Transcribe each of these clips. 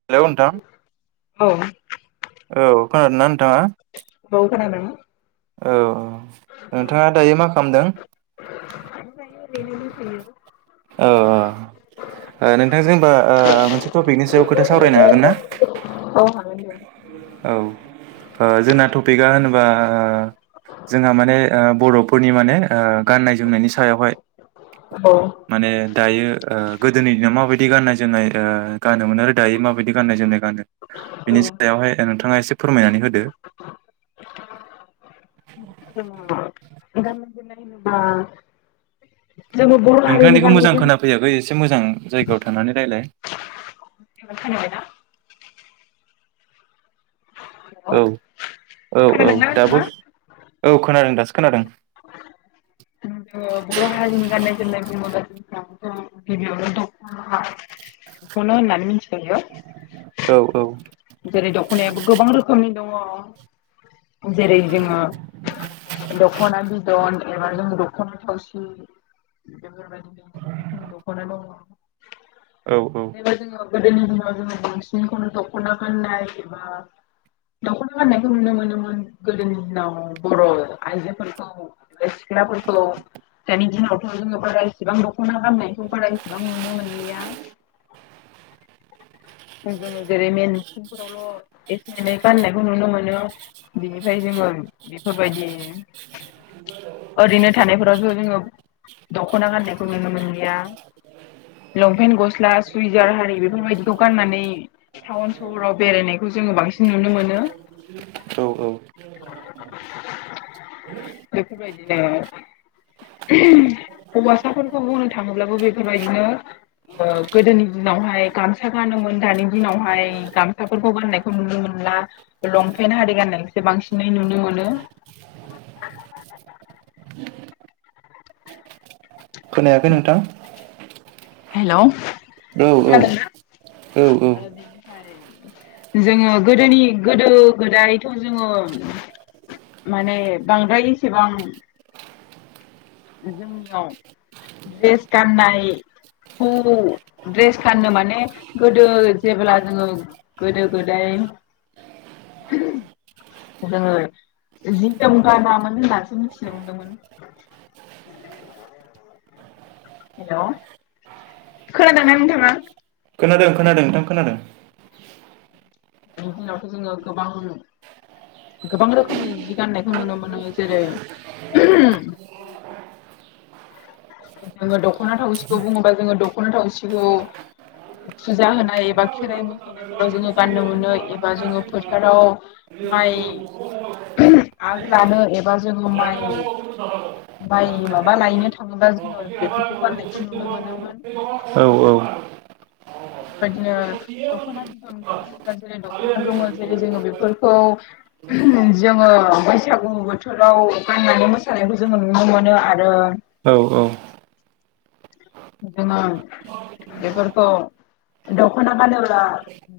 हे low नोंथां औ औ खोनादों ना नोंथाङा औ खोनादों औ औ नोंथाङा दायो मा खालामदों बेनोस [unintelligible] औ औ नोंथां जेनबा मोनसे टपिकनि सायाव खोथा सावरायनो हागोन ना? औ हागोन औ जोंना टपिकआ होनोबा ओ जोंहा माने बर'फोरनि माने गाननाय जोमनायनि सायावहाय औ माने दायो गोदोनि दिनाव माबायदि गाननाय जोमनाय गानोम मोनो आरो दायो माबायदि गाननाय जोमनाय गानो। औ बिनि सायावहाय नोंथाङा एसे फोरमायनानै होदो ग [unintelligible] ज बलानि नोंथांनिखौ मोजां बानाय [unintelligible] खोनाफैयाखै एसे मोजां जायगायाव थांनानै रायज्लाय ब खानाय ना [unintelligible] हेलौ औ औ औ खोनादोंना नोंथाङा? दाबो औ खोनादों दासो खोनादों बर' हारिनि गाननाय जोमनाय बम ग गिबियावनो दं दख'ना, ख नामसयाव औ औ [unintelligible] जेरै दख'नायाबो गोबां रोखोमनि दङ जेरै जोङो दख'ना बिदन एबा जों दख'ना थावसि, बेफोरबायदिनो गोबां रोखोमनि दख'ना दं। औ औ जेनबा जोङो गोदोनि दिनाव जोङो बांसिनखौनो दख'ना गाननाय एबा दख'ना गान्नायखौ नुनो मोनोमोन। गोदोनि दिनाव बर' आइजोफोरखौ ए [unintelligible] औ दानि दिनाव जोङो बारा इसिबां दख'ना गामनायखौ बारा इसेबां नुनो मोनलिया। [inaudible] जोङो जेरै मेन मिथिंफोरावल' एसे एनै गाननायखौ नुनो मोनो। बिनिफ्राय जोङो बिफोरबायदि [unintelligible] ओरैनो थानायफोरावथ' जोङो दख'ना गाननायखौ नुनो मोनलिया लंपेन्ट गस्ला सुइजार हारि बेफोरबायदिखौ गाननानै टाउन सहराव बेरायनायखौ जोङो बांसिन नुनो मोनो। औ औ बेफोरबायदिनो हौवासाफोरखौ बुंनो थाङोब्लाबो बेफोरबायदिनो ओ गोदोनि दिनावहाय गामसा गानोमोन दानि दिनावहाय गामसा फोरखौ गाननायखौ नुनो मोनला लंपेन्ट हारि गाननायखौसो बांसिनै नुनो मोनो। खोनायाखै नोंथां। हेल' औ खोनादोंना? औ औ आरो जोङो गोदोनि गोदो गोदायथ' जोङो माने बांद्राय एसेबां जोंनियाव द्रेस गाननाय खौ द्रेस गाननो माने गोदो जेब्ला जोङो गोदो गोदाय [inaudible] जोङो जि जोम गानामोन होननानैसो मिथिनो मोनदोंमोन। [unintelligible] हेल' खोनादोंना नोंथाङा? खोनादों खोनादों नोंथां खोनादों। बेनि दिनावथ' जोङो गोबां गोबां रोखोमनि जि गान्नायखौ नुनो मोनो जेरै जोङो दख'ना थावसिखौ बुङोबा जोङो दख'ना थावसिखौ फुजा होनाय एबा खेराइ मोसानायफोराव जोङो गाननो मोनो एबा जोङो फोथाराव माइ [unintelligible] आग लानो एबा जोङो माइ माइ माबा लायनो था थाङोबा औ जोङो बेफोरखौ गान्नायखौ नुनो मोनोमोन। औ औ बेबायदिनो दख'ना बिदनखौ जेब्ला जेरै दख'ना गोमोनो जेरै जोङो बेफोरखौ जोङो बैसागु बोथोराव गाननानै मोसानायखौ जोङो नुनो मोनो आरो औ औ जोङो बेफोरखौ दख'ना गानोब्ला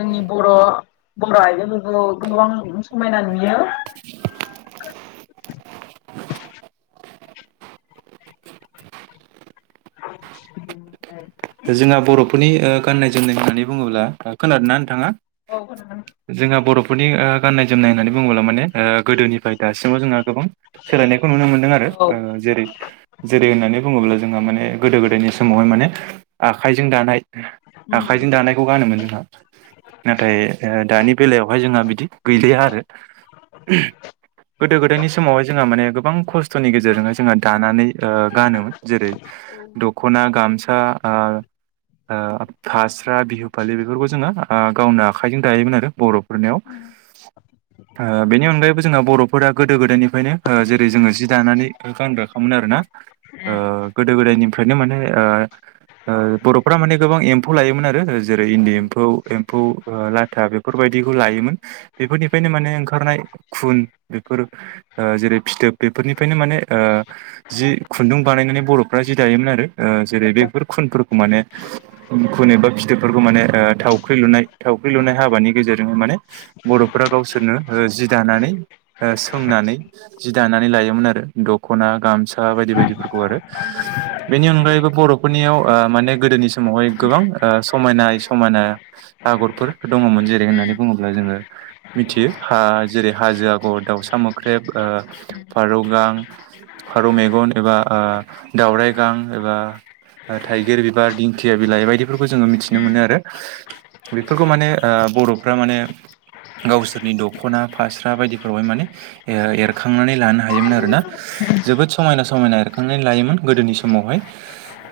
जोंनि बर' बर' आइजोफोरखौ गोबां समायना नुयो। [unintelligible] जोंहा बर'फोरनि ओ गाननाय जोमनाय होननानै बुङोब्ला खोनादों ना नोंथाङा? औ खोनादों। जोंहा बर'फोरनि ओ गाननाय जोमनाय होननानै बुङोब्ला माने ओ गोदोनिफ्राय दासिमाव जोंहा गोबां सोलायनायखौ नुनो मोनदों आरो औ ओ जेरै जेरै होननानै बुङोब्ला जोंहा माने गोदो गोदायनि समावहाय माने आखाइजों दानाय उम आखायजों दानाय खौ गानोमोन जोंहा नाथाय ओ दानि बेलायावहाय जोंहा बिदि गैलिया आरो। [unintelligible] गोदो गोदायनि समावहाय जोंहा माने गोबां खस्थ'नि गेजेरजोंहाय जोङो दानानै ओ गानोमोन। जेरै औ उम दख'ना गामसा ओ ओ फास्रा बिहु फालि बेफोरखौ जोङो ओ गावनो आखाइजों दायोमोन आरो बर' फोरनियाव उम ओ बेनि अनगायैबो जोंना बर'फोरा गोदो गोदायनि ओंखायनो जेरै जोङो जि दानानै गानग्राखामोन आरोना ओ उम गोदो गोदायनि फोरनो माने ओ ओ बर'फोरा माने गोबां एम्फौ लायोमोन आरो जेरै इन्दि एम्फौ एम्फौ लाथा बेफोरबायदिखौ लायोमोन। बेफोरनिफ्रायनो माने ओंखारनाय खुन बेफोर- ओ जेरै फिथोब बेफोरनिफ्रायनो माने ओ जि खुन्दुं बानायनानै बर'फ्रा जि दायोमोन आरो ओ जेरै बेफोर खुनफोरखौ माने खुुन एबा फिथोबफोरखौ माने ओ थावख्रि लुनाय थावख्रि लुनाय हाबानि गेजेरजों माने बर'फ्रा गावसोरनो ओ जि दानानै ओ सोंनानै जि दानानै लायोमोन आरो दख'ना गामसा बायदि बायदिफोरखौ आरो। बेनि अनगायैबो बर' फोरनियाव माने गोदोनि समावहाय गोबां ओ समायनाय समायना आगरफोर दङमोन जेरै होननानै बुङोब्ला जोङो मिथियो हा जेरै हाजो आगर दाउसा मोख्रेब ओ फारौ गां फारौ मेगन एबा ओ दाउराइ गां एबा थाइगिर बिबार दिंखिया बिलाइ बायदिफोरखौ जोङो मिथिना मोनो आरो। बेफोरखौ माने ओ बर'फ्रा माने गावसोरनि दख'ना फास्रा बायदिफोरावहाय माने ओ एरखांनानै लानो हायोमोन आरोना। जोबोद समायना समायना एरखांनानै लायोमोन गोदोनि समावहाय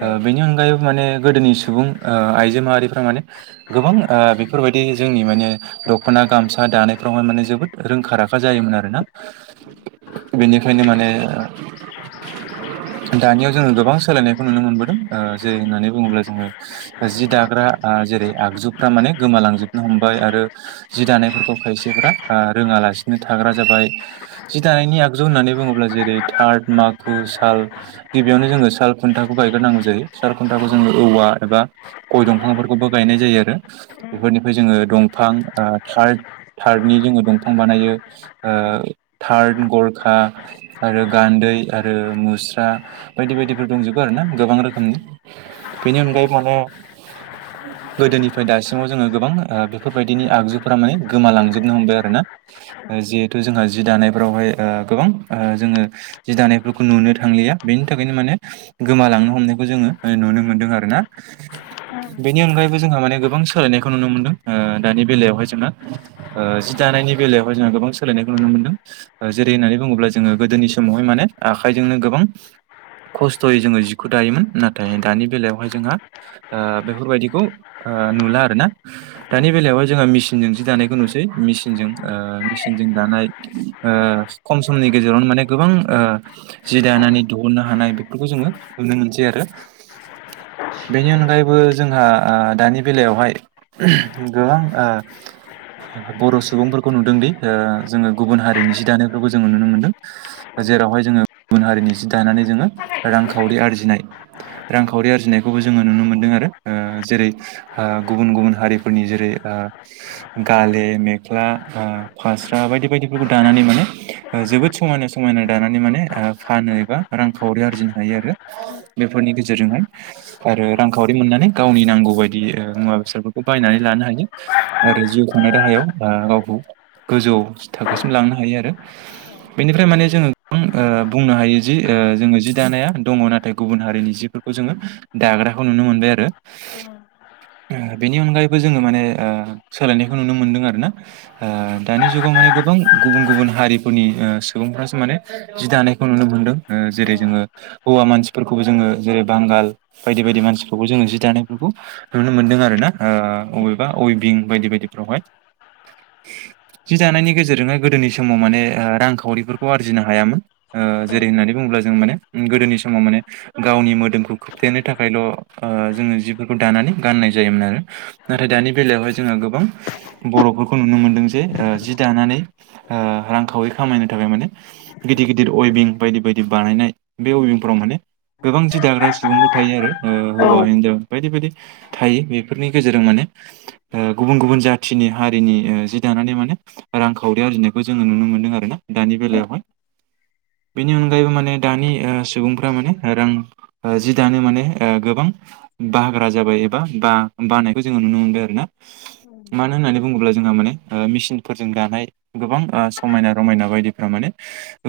ओ उम बेनि अनगायैबो माने गोदोनि सुबुं ओ आइजो माहारिफ्रा माने गोबां ओ बेफोरबायदि जोंनि माने दख'ना गामसा दानायफोराव माने जोबोद रोंखा राखा जायोमोन आरोना। बेनिखायनो माने दानियाव जोङो गोबां सोलायनायखौ नुनो मोनबोदों ओ जेरै होननानै बुङोब्ला जोङो। जि दाग्रा ओ जेरै आगजुफ्रा माने गोमालांजोबनो हमबाय आरो। जि दानायफोरखौ खायसेफोरा ओ रोङालासिनो थाग्रा जाबाय। जि दानायनि आगजु होननानै बुङोब्ला जेरै थार्त माखु साल गिबियावनो जोङो साल खुन्थाखौ गायग्रोनांगौ जायो साल खुन्थाखौ औ औ जोङो औवा एबा गय दंफांफोरखौबो गायनाय जायो आरो। औ बेफोरनिफ्राय जोङो दंफां ओ थार्त थार्तनि जोङो दंफां बानायो। ओ थार्त गरखा आरो गान्दै आरो मुस्रा बायदि बायदि। दंजोबो आरोना गोबां रोखोमनि बेनि अनगायै माने गोदोनिफ्राय दासिमाव जोङो गोबां ओ बेफोरबायदिनि आगजुफ्रा माने गोमालांजोबनो हमबाय आरो ना। जिहेथु जोंहा जि दानायफोरावहाय ओ गोबां ओ जोङो जि दानायफोरखौ नुनो थांलिया बेनि थाखायनो माने गोमालांनो हमनायखौ जोङो नुनो मोनदों आरो ना। बेनि अनगायैबो जोंहा माने गोबां सोलायनायखौ नुनो मोनदों ओ दानि बेलायावहाय जोंङो ओ जि दानायनि बेलायावहाय जोंङो गोबां सोलायनायखौ नुनो मोन्दों। जेरै होननानै बुङोब्ला जोङो गोदोनि समावहाय माने आखाइजोंनो गोबां खस्थ'यै जोङो जिखौ दायोमोन नाथाय दानि बेलायावहाय जोंहा ओ बेफोरबायदिखौ ओ नुला आरोना। दानि बेलायावहाय जोंङो मेसिनजों जि दानायखौ नुसै मेसिनजों ओ मेसिनजों दानाय ओ खम समनि गेजेरावनो माने गोबां ओ जि दानानै दुहुननो हानाय बेफोरखौ जोङो नुनो मोनसै आरो। बेनि अनगायैबो जोंहा ओ दानि बेलायावहाय गोबां ओ। बर' सुबुंफोरखौ नुदोंदि जोङो गुबुन हारिनि जि दानायफोरखौ जोङो नुनो मोनदों। जेरावहाय जोङो गुबुन हारिनि जि दानानै जोङो रांखावरि आरजिनाय रांखावरि आरजिनायखौबो जोङो नुनो मोन्दों आरो ओ जेरै ओ गुबुन गुबुन हारिफोरनि जेरै ओ गाले मेख्ला ओ फास्रा बायदि बायदिफोरखौ दानानै माने जोबोद समायना समायना दानानै माने ओ फानो एबा रांखावरि आरजिनो हायो आरो उम फोरनि गेजेरजोंहाय आरो रांखावरि मोननानै गावनि नांगौ बायदि मुवा बेसादफोरखौ बायनानै लानो हायो। आरो जिउ खुंनाय राहायाव ओ गावखौ गोजौ थाखोसिम लांनो हायो आरो। बेनिफ्राय माने जोङो गोबां ओ बुंनो हायो जि जोङो जि दानाया दङ नाथाय गुबुन हारिनि जिफोरखौ जोङो दाग्राखौ नुनो मोनबाय आरो। [inaudible] बेनि अनगायैबो जोङो माने सोलायनायखौ नुनो मोनदों आरो ना। ओ दानि जुगाव माने गोबां गुबुन गुबुन हारिफोरनि ओ सुबुंफ्रासो माने जि दानायखौ नुनो मोनदों ओ जेरै जोङो हौवा मानसिफोरखौबो जोङो जेरै बांगाल बायदि बायदि मानसिफोरखौ जोङो जि दानायफोरखौ नुनो मोनदों आरो ना ओअबेबा अइबिं बायदि बायदिफ्रावहाय जि दानायनि गेजेरजोंहाय गोदोनि समाव मानेओ रांखावरिफोरखौ आरजिनो हायामोन ओ जेरै होननानै बुङोब्ला जों माने गोदोनि समाव माने गावनि मोदोमखौ खोबथेनो थाखायल' ओ जोङो जिफोरखौ दानानै गाननाय जायोमोन आरो नाथाय दानि बेलायावहाय जोंहा गोबां बर'फोरखौ नुनो मोनदों जे जि दानानै ओ रांखावरि खामायनो थाखायाबाय माने गिदिर गिदिर अइबिं बायदि बायदि बानायनाय बे अभिंफोराव माने गोबां जि दाग्रा सुबुंफोर थायो आरो ओ औ हौवा-हिनजाव बायदि बायदि थायो बेफोरनि गेजेरजों माने ओ गुबुन गुबुन जाथिनि हारिनि ओ जि दानानै माने रांखावरि आरजिनायखौ जोङो नुनो मोनदों आरो ना दानि बेलायावहाय बेनि अनगायैबो माने दानि ओ सुबुंफ्रा माने रां जि दानो माने ओ गोबां बाग्रा जाबाय एबा बा-बानायखौ जोङो नुनो मोनबाय आरो ना मानो होननानै बुङोब्ला जोंहा माने ओ मेसिनफोरजों दानाय गोबां ओ समायना रमायना बायदिफ माने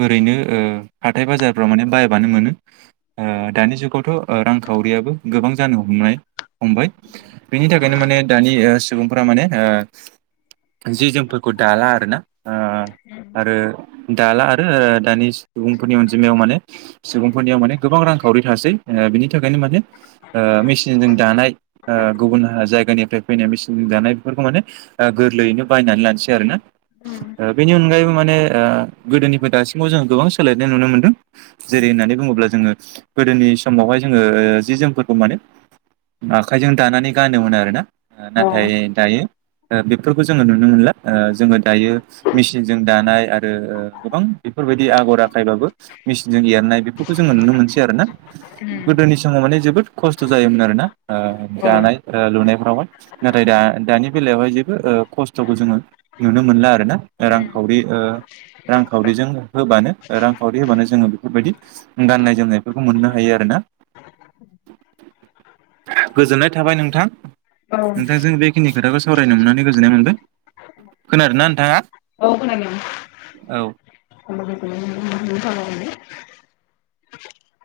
ओरैनो ओ हाथाय बाजारफ्राव माने बाय बानो मोनो ओ दानि जुगावथ' रांखावरियाबो गोबां जानो हमनाय फंबाय बिनि थाखायनो माने दानि सुबुंफोरा माने ओ जि जोमफोरखौ दाला आरोना ओ आरो दाला आरो दानि सुबुंफोरनि अनजिमायाव माने सुबुंफोरनियाव माने गोबां रांखावरि थासै ओ बिनि थाखायनो माने ओ मेचनजों दानाय ओ गुबुन जायगानिफ्राय फैनाय मेसिनजों दानाय बेफोरखौ माने ओ गोरलैयैनो बायनानै लानोसै आरो ना ओ बेनि अनगायैबो माने ओ गोदोनिफ्राय दासिमावबो जोङो गोबां सोलायनाय नुनो मोनदों जेरै होननानै बुङोब्ला जोङो गोदोनि समावहाय जोङो जि जोमफोरखौ माने आखाइजों दानानै गानोमोन आरोना नाथाय दायो ओ बेफोरखौ जोङो नुनो मोनला ओ जोङो दायो मिसिनजों दानाय आरो गोबां बेफोरबायदि आगर आखायबाबो मिसि नजों एरनाय बेफोरखौ जोङो नुनो मोनसै आरो ना गोदोनि समाव माने जोबोद खस्थ' जायोमोन आरो ना ओ जानाय ओ लुनायफ्रावहाय नाथाय दा दानि बेलायावहाय जेबो ओ खस्थ'खौ जोङो नुनो मोनला आरो ना रांखावरि ओ रांखावरिजों होबानो रांखावरि होबानो जोङो बेफोरबायदि गाननाय-जोमनायफोरखौ मोननो हायो आरो ना गोजोननाय थाबाय नोंथां नोंथांजों बेखिनि खोथाखौ सावरायनो मोननानै गोजोननाय मोनदों। खोनादों ना नोंथाङा? औ खोनादों औ [inaudible]